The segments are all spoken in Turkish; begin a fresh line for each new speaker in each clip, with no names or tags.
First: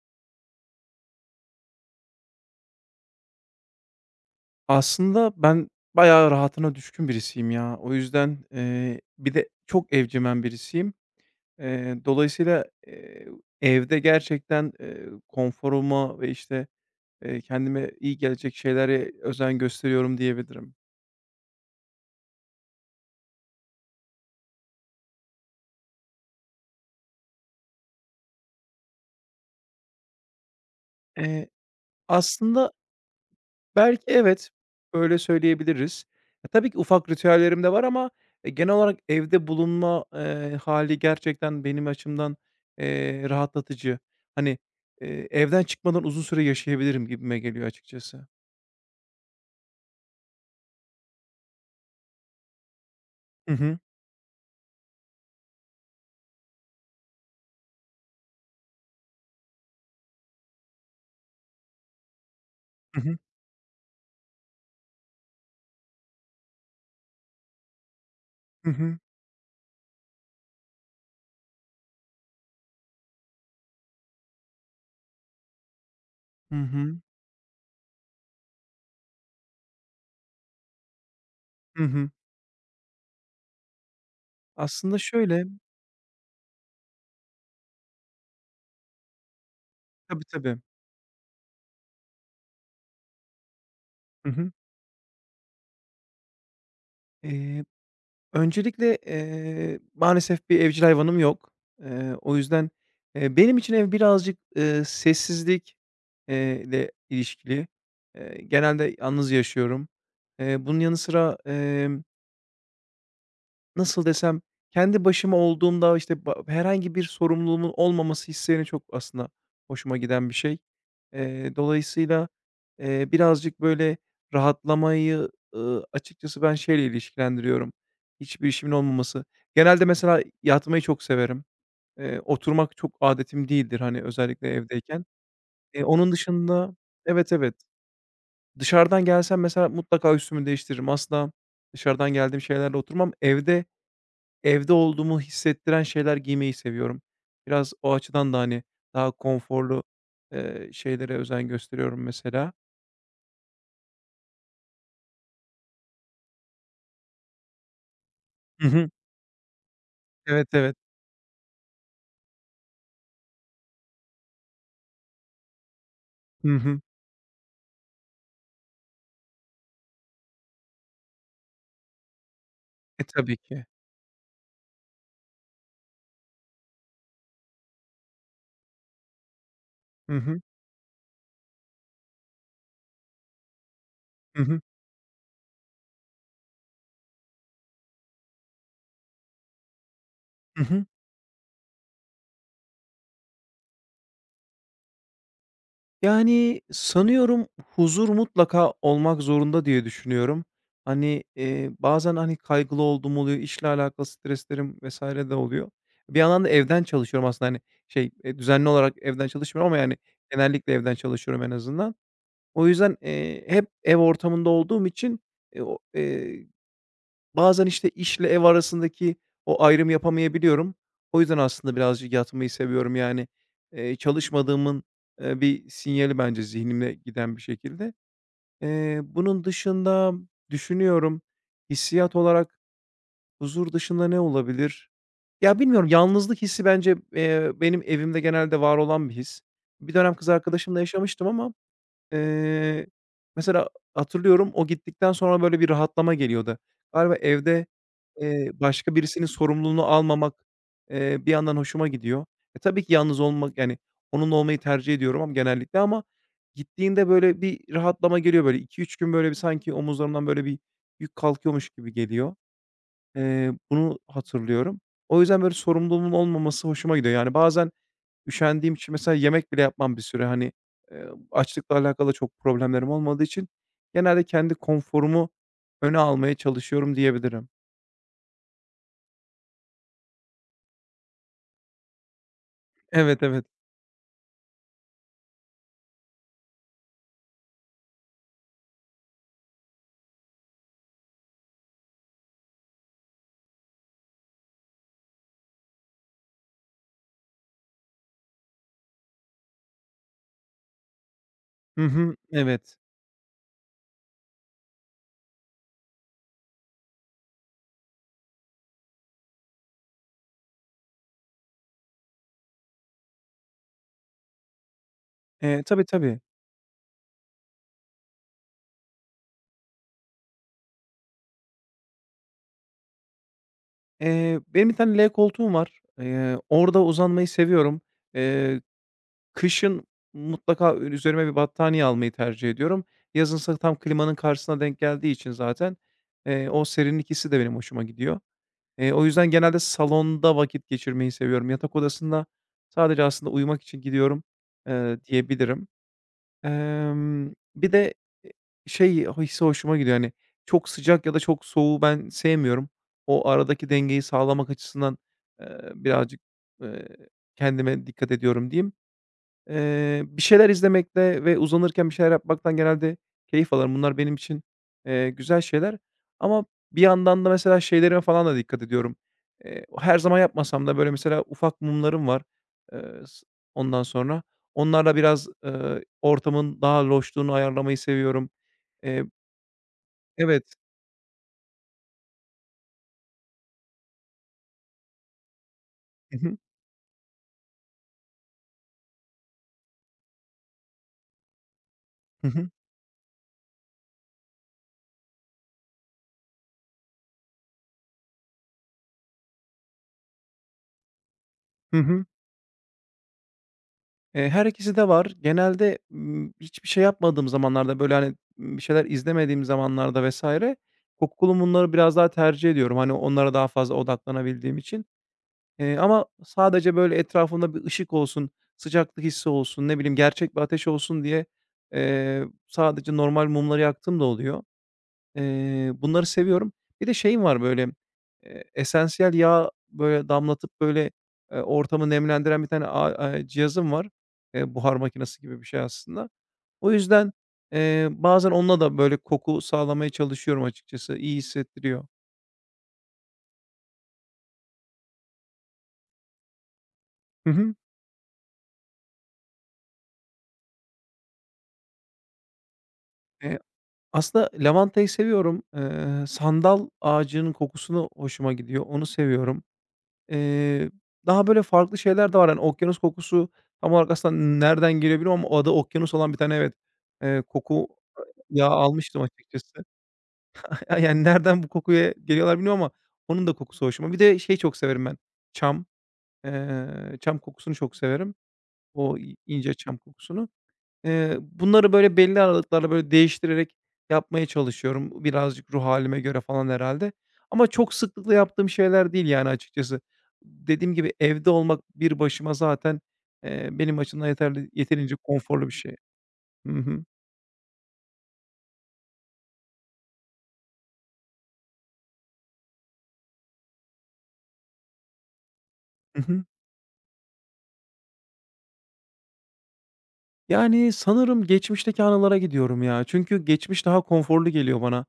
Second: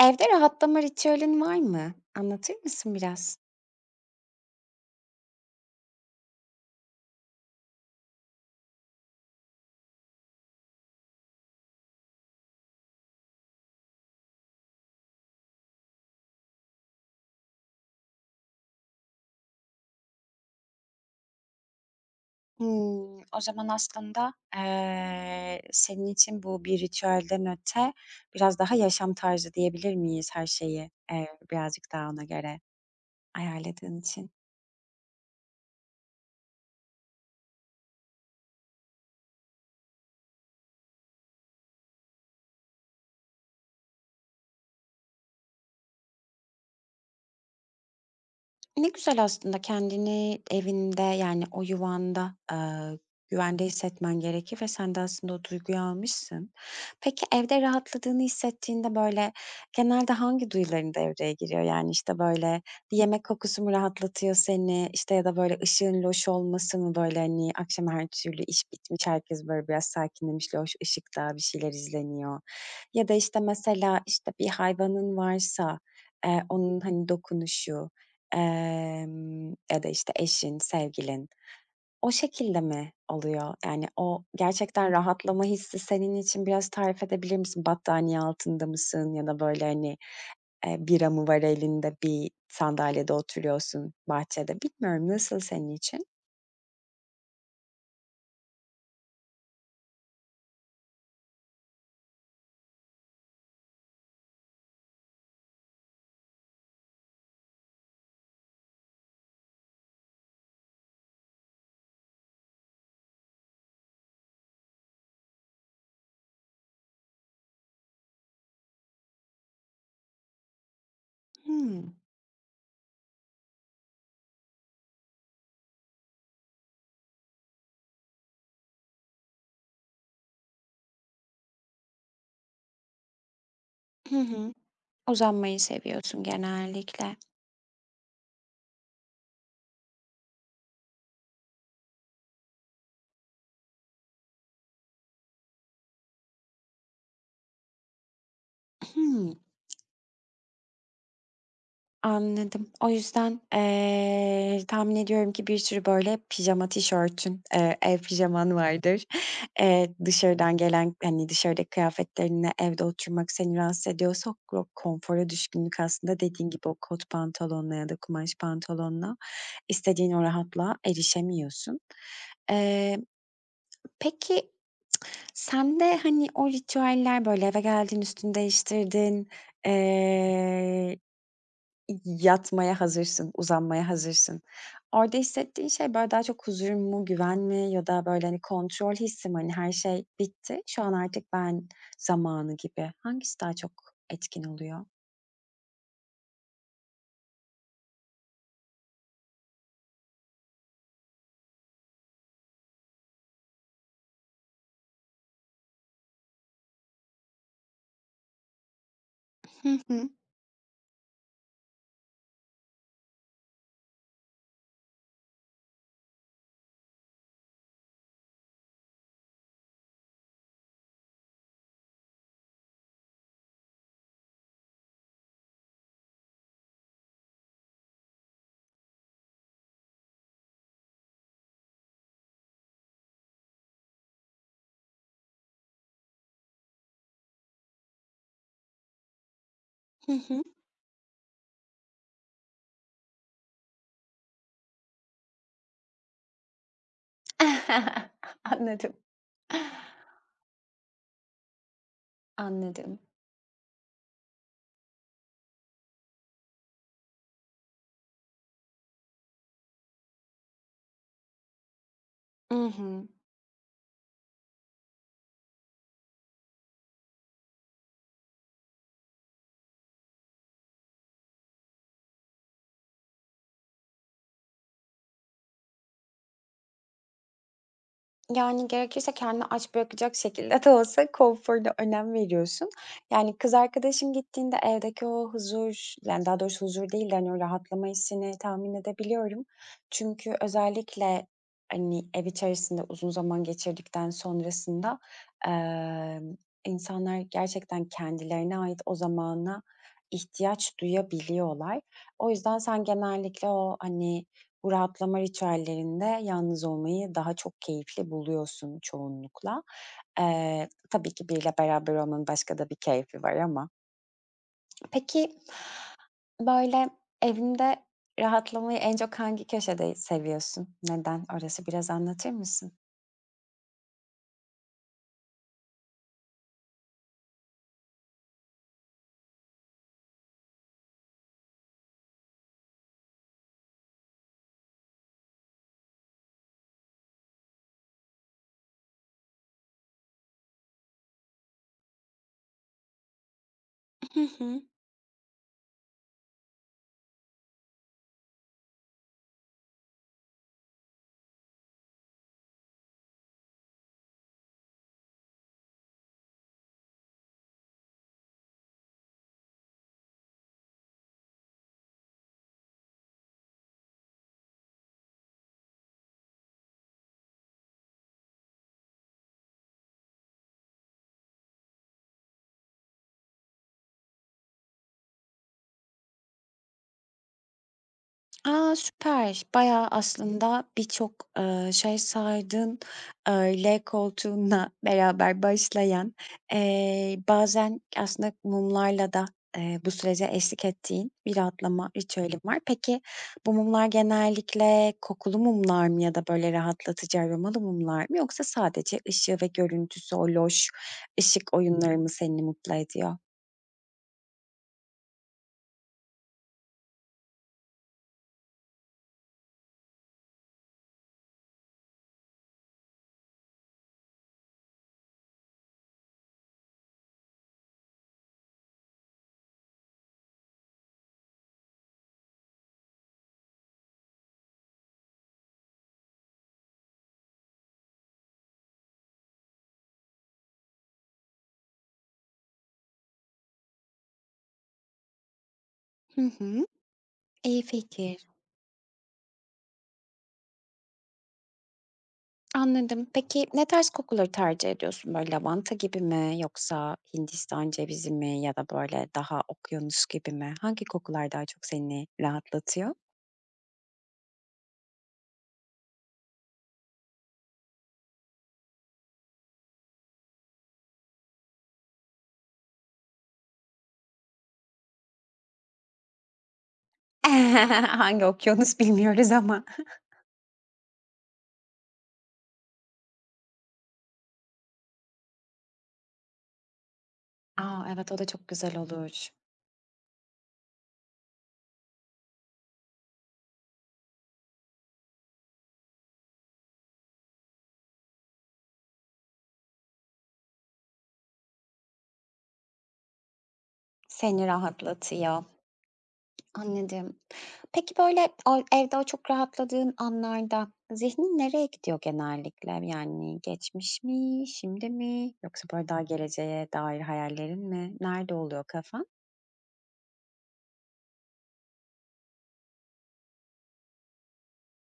Evde rahatlama ritüelin var mı? Anlatır mısın biraz?
Aslında ben bayağı rahatına düşkün birisiyim ya. O yüzden, bir de çok evcimen birisiyim. Dolayısıyla, evde gerçekten, konforuma ve, işte, kendime iyi gelecek şeylere özen gösteriyorum diyebilirim.
Hımm, o zaman aslında, senin için bu bir ritüelden öte biraz daha yaşam tarzı diyebilir miyiz her şeyi,
Eee,
birazcık daha ona göre
aslında
ayarladığın
Belki
için?
evet, öyle söyleyebiliriz. E, tabii ki ufak ritüellerim de var ama, e, genel olarak evde bulunma, hâli gerçekten benim açımdan, rahatlatıcı. Hani, evden çıkmadan uzun süre yaşayabilirim gibime geliyor açıkçası.
Ne güzel aslında kendini evinde, yani, o yuvanda,
Hı
güvende
hı.
hissetmen gerekir ve sen de aslında o duyguyu almışsın. Peki, evde rahatladığını hissettiğinde, böyle, genelde hangi duyuların devreye giriyor? Yani, işte, böyle, bir
Hı hı.
yemek kokusu mu rahatlatıyor seni, İşte ya da, böyle, ışığın loş olması mı? Böyle, hani, akşam her türlü iş
Hı hı.
bitmiş, herkes, böyle, biraz sakinlemiş, loş ışıkta bir şeyler izleniyor ya da, işte, mesela, işte, bir hayvanın varsa,
Hı
onun,
hı.
hani, dokunuşu. Ya da, işte, eşin, sevgilin.
Hı
O
hı.
şekilde mi oluyor? Yani, o gerçekten
Aslında
rahatlama
şöyle
hissi senin için biraz tarif edebilir misin? Battaniye altında mısın ya da, böyle, hani,
Tabii, tabii.
bira mı var elinde, bir sandalyede oturuyorsun
Hı hı.
bahçede? Bilmiyorum, nasıl senin için?
Öncelikle, maalesef bir evcil hayvanım yok. O yüzden, benim için ev birazcık, sessizlik, ile ilişkili. Genelde yalnız yaşıyorum. Bunun yanı sıra, nasıl desem, kendi başıma olduğumda, işte, herhangi bir sorumluluğumun olmaması hissini çok aslında hoşuma giden bir şey.
Hımm.
Dolayısıyla, birazcık, böyle, rahatlamayı, açıkçası ben şeyle ilişkilendiriyorum, hiçbir işimin olmaması. Genelde mesela yatmayı çok severim. Oturmak çok adetim değildir, hani,
Hı
özellikle
hı.
evdeyken.
Uzanmayı
Onun
seviyorsun
dışında
genellikle.
Evet, evet. Dışarıdan gelsem mesela mutlaka üstümü değiştiririm. Asla dışarıdan geldiğim şeylerle oturmam. Evde olduğumu hissettiren şeyler giymeyi seviyorum. Biraz o açıdan da, hani, daha
Hımm.
konforlu, şeylere özen gösteriyorum mesela.
Anladım. O yüzden, tahmin ediyorum ki bir sürü böyle pijama tişörtün, ev pijaman
Hı hı.
vardır.
Evet,
Dışarıdan
evet.
gelen, hani, dışarıdaki kıyafetlerinle evde oturmak seni rahatsız ediyorsa o konfora düşkünlük aslında dediğin
Hı
gibi o
hı.
kot pantolonla ya da kumaş pantolonla istediğin o rahatlığa erişemiyorsun. Eee,
E, tabii ki.
peki sende, hani, o ritüeller, böyle, eve geldin, üstünü değiştirdin.
Hı hı.
eee Yatmaya hazırsın, uzanmaya hazırsın.
Hı hı.
Orada hissettiğin şey, böyle, daha çok huzur mu, güven mi ya da, böyle, hani, kontrol hissi mi? Hani, her şey bitti,
Hı
şu
hı.
an artık ben zamanı gibi. Hangisi daha çok etkin oluyor?
Yani, sanıyorum huzur mutlaka olmak zorunda diye düşünüyorum. Hani, bazen, hani, kaygılı olduğum oluyor, işle alakalı streslerim vs. de oluyor. Bir yandan da evden çalışıyorum aslında, hani, düzenli olarak evden çalışmıyorum
Hı
ama, yani,
hı.
genellikle evden çalışıyorum en azından. O yüzden, hep ev ortamında olduğum için, o bazen, işte, işle ev arasındaki o ayrımı yapamayabiliyorum. O yüzden aslında birazcık yatmayı seviyorum. Yani, çalışmadığımın, bir sinyali bence zihnimde giden bir şekilde. Bunun dışında düşünüyorum, hissiyat olarak huzur dışında ne olabilir? Ya, bilmiyorum, yalnızlık hissi bence, benim evimde genelde var olan bir his. Bir
Hı
dönem kız
hı.
arkadaşımla yaşamıştım ama, eee, mesela hatırlıyorum o gittikten sonra, böyle, bir rahatlama geliyordu. Galiba evde
Anladım.
Başka birisinin sorumluluğunu almamak, bir yandan hoşuma gidiyor. Tabii ki
Anladım.
yalnız olmak, yani, onunla olmayı tercih ediyorum ama genellikle ama gittiğinde, böyle, bir rahatlama geliyor, böyle, iki üç gün, böyle, bir sanki omuzlarımdan, böyle, bir yük kalkıyormuş gibi geliyor.
I hı.
Bunu hatırlıyorum. O yüzden, böyle, sorumluluğumun olmaması hoşuma gidiyor. Yani, bazen üşendiğim için mesela yemek bile yapmam bir süre, hani, açlıkla alakalı çok problemlerim olmadığı için genelde kendi konforumu öne almaya çalışıyorum diyebilirim.
Yani, gerekirse kendini aç bırakacak şekilde de olsa konforuna önem veriyorsun.
Evet,
Yani,
evet.
kız arkadaşın gittiğinde evdeki o huzur, yani, daha doğrusu huzur değil de, hani, o rahatlama hissini tahmin edebiliyorum. Çünkü özellikle, hani, ev içerisinde uzun zaman geçirdikten sonrasında, emm, insanlar gerçekten kendilerine ait o zamana ihtiyaç duyabiliyorlar.
Hı hı,
O yüzden
evet.
sen genellikle o, hani, bu rahatlama ritüellerinde yalnız olmayı daha çok keyifli buluyorsun çoğunlukla. Tabii ki biriyle beraber olmanın başka da bir keyfi var ama. Peki,
Tabii, tabii.
böyle, evinde rahatlamayı en çok hangi köşede seviyorsun? Neden? Orası biraz anlatır mısın?
Benim bir tane L koltuğum var. Orada uzanmayı seviyorum. Eee, Kışın mutlaka üzerime bir battaniye almayı tercih ediyorum. Yazınsa tam klimanın karşısına denk geldiği için zaten, o serinlik hissi de benim hoşuma gidiyor. O yüzden genelde salonda vakit geçirmeyi seviyorum. Yatak odasında sadece aslında uyumak için
Hı
gidiyorum,
hı.
diyebilirim. Bir de, e, şey hissi hoşuma gidiyor, hani, çok sıcak ya da çok soğuğu ben sevmiyorum. O aradaki dengeyi sağlamak açısından, eee, birazcık, eee, kendime dikkat ediyorum diyeyim. Bir şeyler izlemekte ve uzanırken bir şeyler yapmaktan genelde keyif alırım. Bunlar benim için, güzel şeyler ama bir yandan da mesela şeylerime falan da dikkat ediyorum. Her zaman yapmasam da böyle mesela ufak mumlarım var. Eee, s ondan sonra onlarla biraz, ortamın daha loşluğunu ayarlamayı seviyorum.
A,
Eee
süper. Bayağı
Evet.
aslında birçok, şey saydın. L koltuğunla beraber başlayan,
Hı hı.
bazen aslında mumlarla da, bu sürece eşlik ettiğin bir rahatlama
Hı
ritüelin
hı.
var. Peki, bu mumlar genellikle kokulu mumlar mı ya da böyle rahatlatıcı aromalı mumlar mı yoksa sadece ışığı ve görüntüsü, o loş ışık
Hı
oyunları
hı.
mı seni mutlu ediyor?
Her ikisi de var. Genelde, hiçbir şey yapmadığım zamanlarda, böyle, hani, bir şeyler izlemediğim zamanlarda vesaire, kokulu mumları biraz daha tercih ediyorum. Hani, onlara daha fazla odaklanabildiğim için. Ama sadece, böyle, etrafında bir ışık olsun, sıcaklık hissi olsun, ne bileyim, gerçek bir ateş olsun diye, sadece normal mumları yaktığım da oluyor. Bunları seviyorum. Bir de şeyim var böyle, esansiyel yağ böyle damlatıp böyle, ortamı nemlendiren bir tane a cihazım var. Buhar makinesi gibi bir şey aslında.
Hı hı.
O yüzden,
İyi fikir.
bazen onunla da böyle koku sağlamaya çalışıyorum açıkçası. İyi hissettiriyor.
Anladım. Peki ne tarz kokuları tercih ediyorsun? Böyle lavanta gibi mi yoksa
Hı hı.
Hindistan cevizi mi ya da böyle daha okyanus gibi mi? Hangi kokular daha çok seni rahatlatıyor?
Eee, Aslında lavantayı seviyorum. Sandal ağacının kokusunu hoşuma gidiyor. Onu seviyorum. Eee, Daha böyle farklı şeyler de var. Hani, okyanus kokusu tam olarak aslında nereden geliyor bilmiyorum ama adı okyanus olan bir tane evet, koku
Hangi
yağı
okyanus
almıştım
bilmiyoruz ama.
açıkçası. Yani, nereden bu kokuya geliyorlar bilmiyorum ama onun da kokusu hoşuma. Bir de şey çok severim ben, çam. Çam kokusunu çok
A, evet,
severim.
o da çok güzel
O i
olur.
ince çam kokusunu. Bunları, böyle, belli aralıklarla, böyle, değiştirerek yapmaya çalışıyorum. Birazcık ruh halime göre falan herhâlde ama çok sıklıkla yaptığım şeyler değil, yani, açıkçası. Dediğim gibi evde olmak bir başıma zaten, benim açımdan
Seni
yeterince
rahatlatıyor.
konforlu bir şey. Hı hı.
Anladım. Peki, böyle, o evde o çok rahatladığın anlarda zihnin nereye gidiyor genellikle? Yani geçmiş mi, şimdi mi yoksa böyle daha
Hı hı.
geleceğe dair hayallerin mi? Nerede oluyor kafa?
Yani, sanırım geçmişteki anılara gidiyorum ya. Çünkü geçmiş daha konforlu geliyor bana,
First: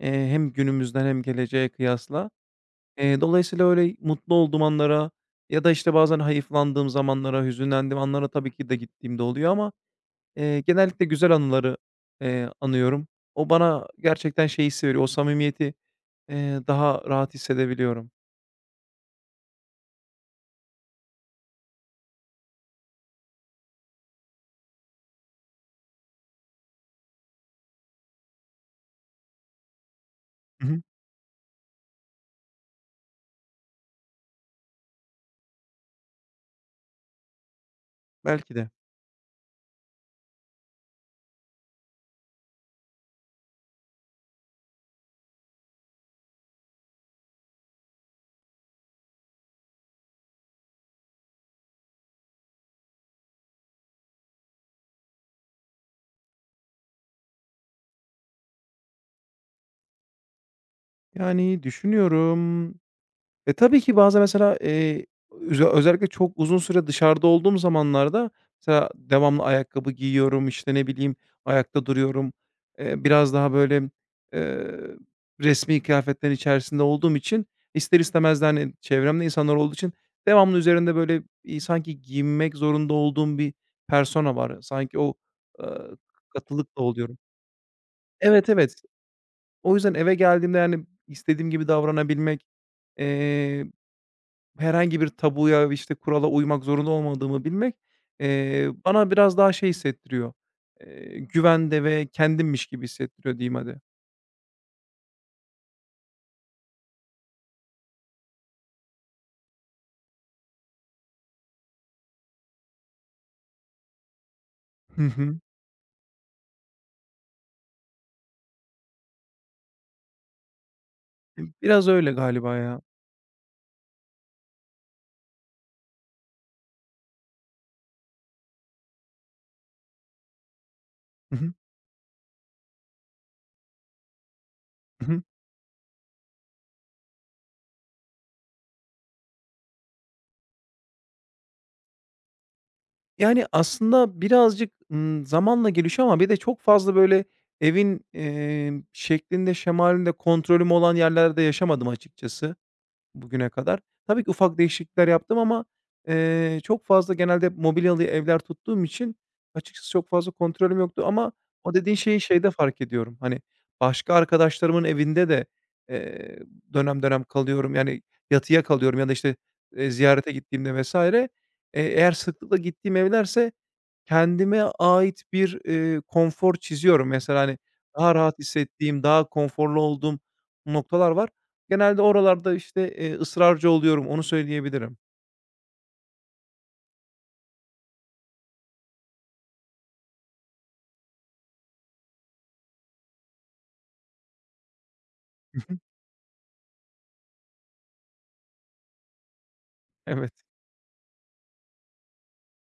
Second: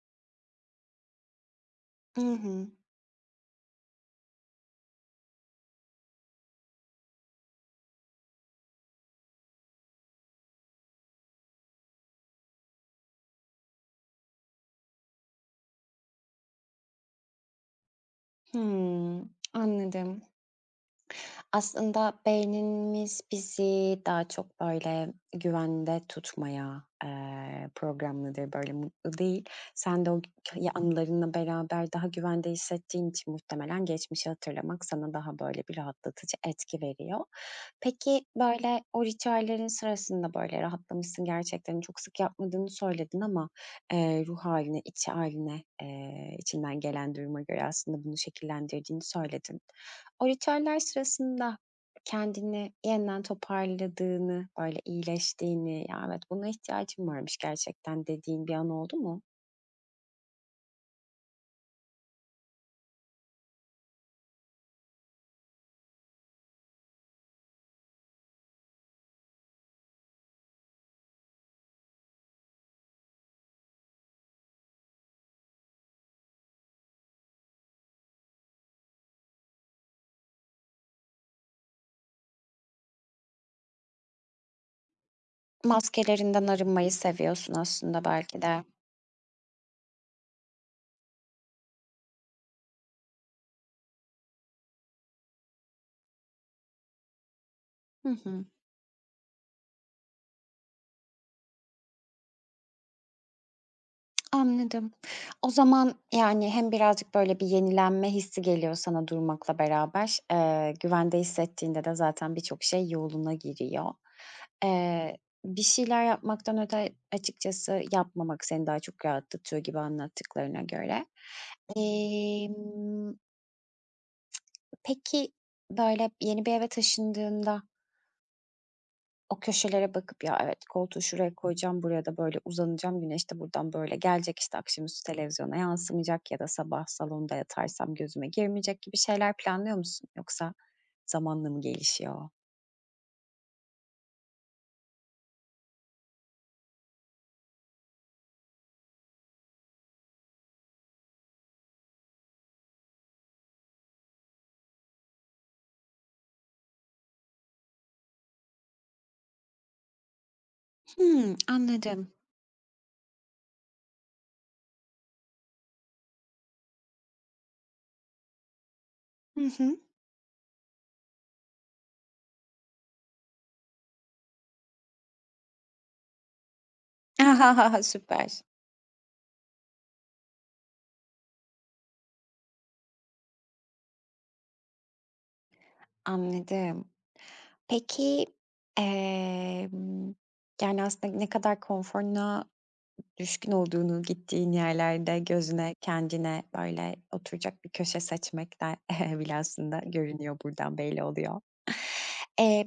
hem günümüzden hem geleceğe
I
kıyasla.
hı.
Dolayısıyla öyle mutlu olduğum anlara ya da, işte, bazen hayıflandığım zamanlara, hüzünlendiğim anlara tabii ki de gittiğimde oluyor ama, genellikle güzel anıları, anıyorum. O bana gerçekten şey hissi veriyor, o samimiyeti, daha rahat hissedebiliyorum.
Hımm, anladım. Aslında beynimiz bizi daha çok, böyle, güvende tutmaya, programlıdır, böyle, mutlu değil. Sen de o
Hı
hikâye
hı.
anılarınla beraber daha güvende hissettiğin için muhtemelen geçmişi hatırlamak sana daha, böyle, bir rahatlatıcı etki veriyor. Peki,
Belki de.
böyle, o ritüellerin sırasında, böyle, rahatlamışsın gerçekten, çok sık yapmadığını söyledin ama, ruh haline iç haline içinden gelen duruma göre aslında bunu şekillendirdiğini söyledin. O ritüeller sırasında kendini yeniden toparladığını, böyle iyileştiğini, "Ya, evet, buna ihtiyacım varmış gerçekten." dediğin bir an oldu mu?
Yani, düşünüyorum. E, tabii ki bazen mesela, özellikle çok uzun süre dışarıda olduğum zamanlarda mesela devamlı ayakkabı giyiyorum, işte, ne bileyim, ayakta duruyorum. Biraz daha böyle, eee, resmî kıyafetlerin içerisinde olduğum için ister istemez de, hani, çevremde insanlar olduğu için devamlı üzerinde böyle, sanki giyinmek zorunda olduğum bir persona var. Sanki o, ııı,
Maskelerinden
katılıkla
arınmayı
oluyorum.
seviyorsun aslında belki
Evet,
de.
evet. O yüzden eve geldiğimde, yani, istediğim gibi davranabilmek, eee herhangi bir tabuya, ve işte, kurala uymak zorunda olmadığımı bilmek,
Hı hı.
bana biraz daha şey hissettiriyor, güvende ve kendimmiş gibi hissettiriyor diyeyim hadi.
Anladım. O zaman, yani, hem birazcık, böyle, bir yenilenme hissi geliyor sana durmakla beraber. Güvende hissettiğinde de zaten birçok şey yoluna giriyor.
Hı
Eee,
hı.
bir şeyler yapmaktan öte açıkçası yapmamak seni daha çok rahatlatıyor gibi anlattıklarına göre.
Biraz öyle galiba ya.
Emm, peki, böyle, yeni bir eve taşındığında o köşelere bakıp, ya, evet, koltuğu şuraya
Hı hı.
koyacağım, buraya da böyle uzanacağım, güneş de buradan böyle gelecek, işte, akşamüstü
Hı hı.
televizyona yansımayacak ya da sabah salonda yatarsam gözüme girmeyecek gibi şeyler planlıyor musun? Yoksa zamanla mı gelişiyor?
Yani, aslında birazcık, zamanla gelişiyor ama bir de çok fazla, böyle, evin, şeklinde şemalinde kontrolüm olan yerlerde yaşamadım açıkçası. Bugüne kadar. Tabii ki ufak değişiklikler yaptım ama, çok fazla genelde hep mobilyalı evler tuttuğum için açıkçası çok fazla kontrolüm yoktu ama
Hımm,
o dediğin
anladım.
şeyi şeyde fark ediyorum. Hani, başka arkadaşlarımın evinde de, eee, dönem dönem kalıyorum. Yani, yatıya kalıyorum ya da, işte,
Hı hı.
ziyarete gittiğimde vs. Eğer sıklıkla gittiğim evlerse kendime ait bir, konfor çiziyorum. Mesela, hani, daha
Süper.
rahat hissettiğim, daha konforlu olduğum noktalar var. Genelde oralarda, işte, ısrarcı oluyorum, onu söyleyebilirim.
Anladım. Peki, emm, yani, aslında ne kadar konforuna düşkün olduğunu gittiğin yerlerde
Hı
gözüne,
hı.
kendine, böyle, oturacak bir köşe seçmek de bile aslında
Evet.
görünüyor, buradan belli oluyor. Eee,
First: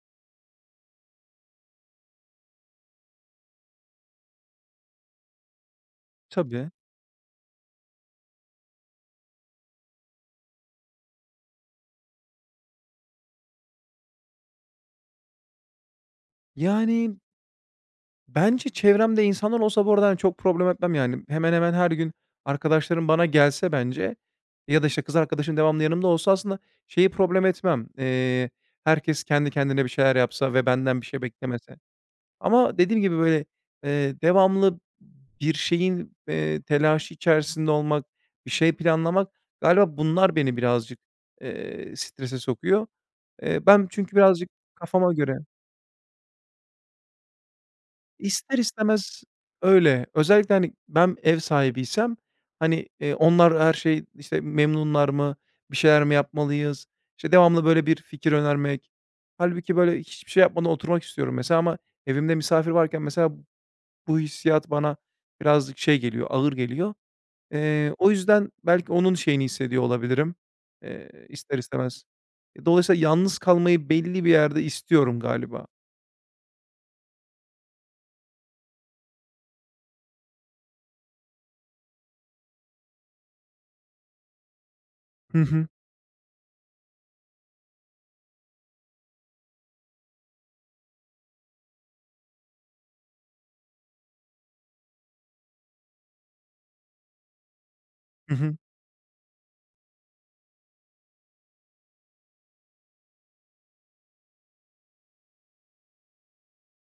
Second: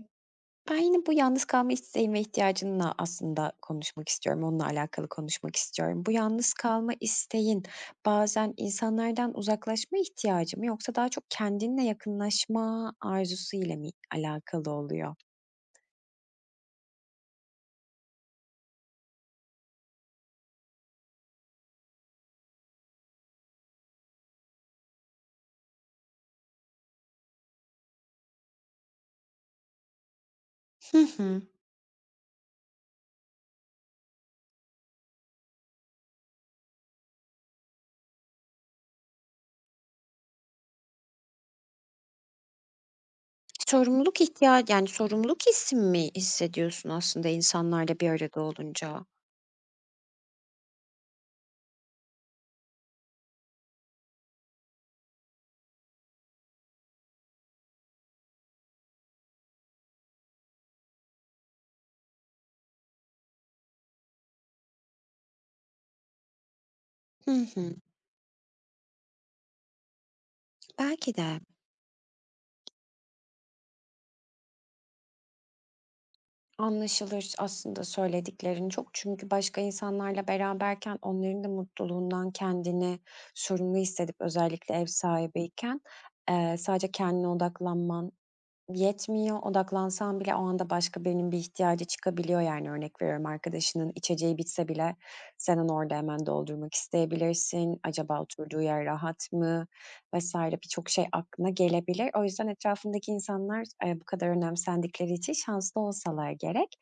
ben yine bu yalnız kalma isteğin ve ihtiyacınla aslında konuşmak istiyorum, onunla alakalı konuşmak istiyorum. Bu yalnız
Tabii.
kalma isteğin bazen insanlardan uzaklaşma ihtiyacı mı yoksa daha çok kendinle yakınlaşma arzusu ile mi alakalı oluyor?
Yani, bence çevremde insanlar olsa bu arada, hani, çok problem etmem, yani. Hemen hemen her gün arkadaşlarım bana gelse bence ya da, işte, kız arkadaşım devamlı yanımda olsa aslında şeyi problem etmem. Herkes kendi kendine bir şeyler yapsa ve benden bir şey beklemese. Ama dediğim gibi, böyle, devamlı bir şeyin, telaşı içerisinde olmak, bir şey planlamak, galiba bunlar beni birazcık, strese sokuyor. Ben çünkü
Sorumluluk
birazcık
ihtiya yani,
kafama göre
sorumluluk hissi mi hissediyorsun aslında insanlarla bir arada
ister
olunca?
istemez öyle. Özellikle, hani, ben ev sahibiysem, hani, onlar her şey, işte, memnunlar mı, bir şeyler mi yapmalıyız, İşte devamlı böyle bir fikir önermek. Halbuki böyle hiçbir şey yapmadan oturmak istiyorum mesela ama evimde misafir varken mesela bu hissiyat bana birazcık şey geliyor, ağır geliyor.
Hı hı.
O yüzden belki onun şeyini hissediyor olabilirim,
Belki de.
ister istemez. E, dolayısıyla yalnız kalmayı belli bir yerde istiyorum galiba.
Anlaşılır aslında söylediklerin çok. Çünkü başka insanlarla beraberken onların da mutluluğundan kendini sorumlu hissedip özellikle ev
Hı hı.
sahibiyken, sadece kendine odaklanman yetmiyor, odaklansam bile o anda başka birinin bir ihtiyacı çıkabiliyor, yani, örnek veriyorum, arkadaşının içeceği bitse bile sen onu orada hemen doldurmak isteyebilirsin. Acaba
Hı hı.
oturduğu yer rahat mı vs. birçok şey aklına gelebilir. O yüzden etrafındaki insanlar, bu kadar önemsendikleri için şanslı olsalar gerek.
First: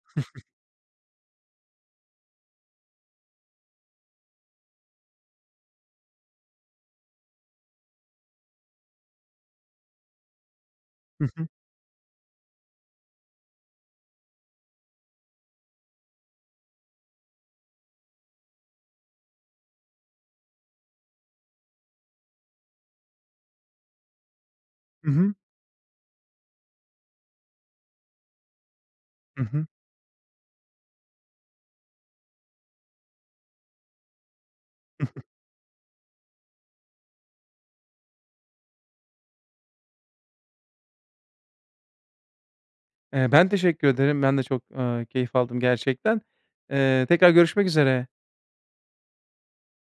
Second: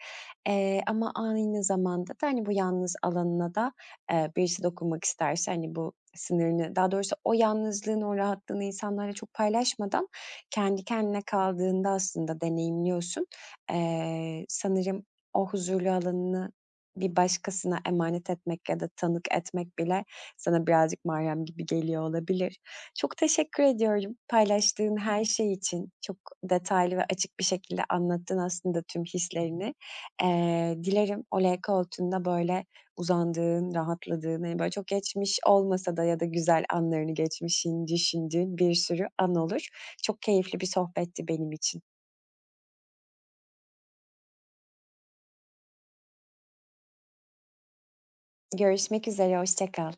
Ama aynı zamanda da, hani, bu yalnız alanına da, birisi dokunmak isterse, hani, bu sınırını, daha doğrusu o yalnızlığın o rahatlığını insanlarla çok paylaşmadan kendi kendine
Hı hı.
kaldığında aslında deneyimliyorsun. Sanırım o huzurlu alanını bir başkasına emanet etmek ya da tanık etmek bile sana birazcık Meryem gibi geliyor olabilir. Çok teşekkür ediyorum paylaştığın
Hı
her
hı.
şey için. Çok detaylı ve açık bir şekilde anlattın aslında tüm
Hı hı.
hislerini. Dilerim o L koltuğunda böyle uzandığın, rahatladığın, hani, böyle çok geçmiş olmasa da ya da güzel anlarını geçmişin düşündüğün bir sürü an olur. Çok keyifli bir sohbetti benim için.
Ben teşekkür ederim. Ben de çok, keyif aldım gerçekten. Tekrar görüşmek üzere.
Görüşmek üzere, hoşça kal.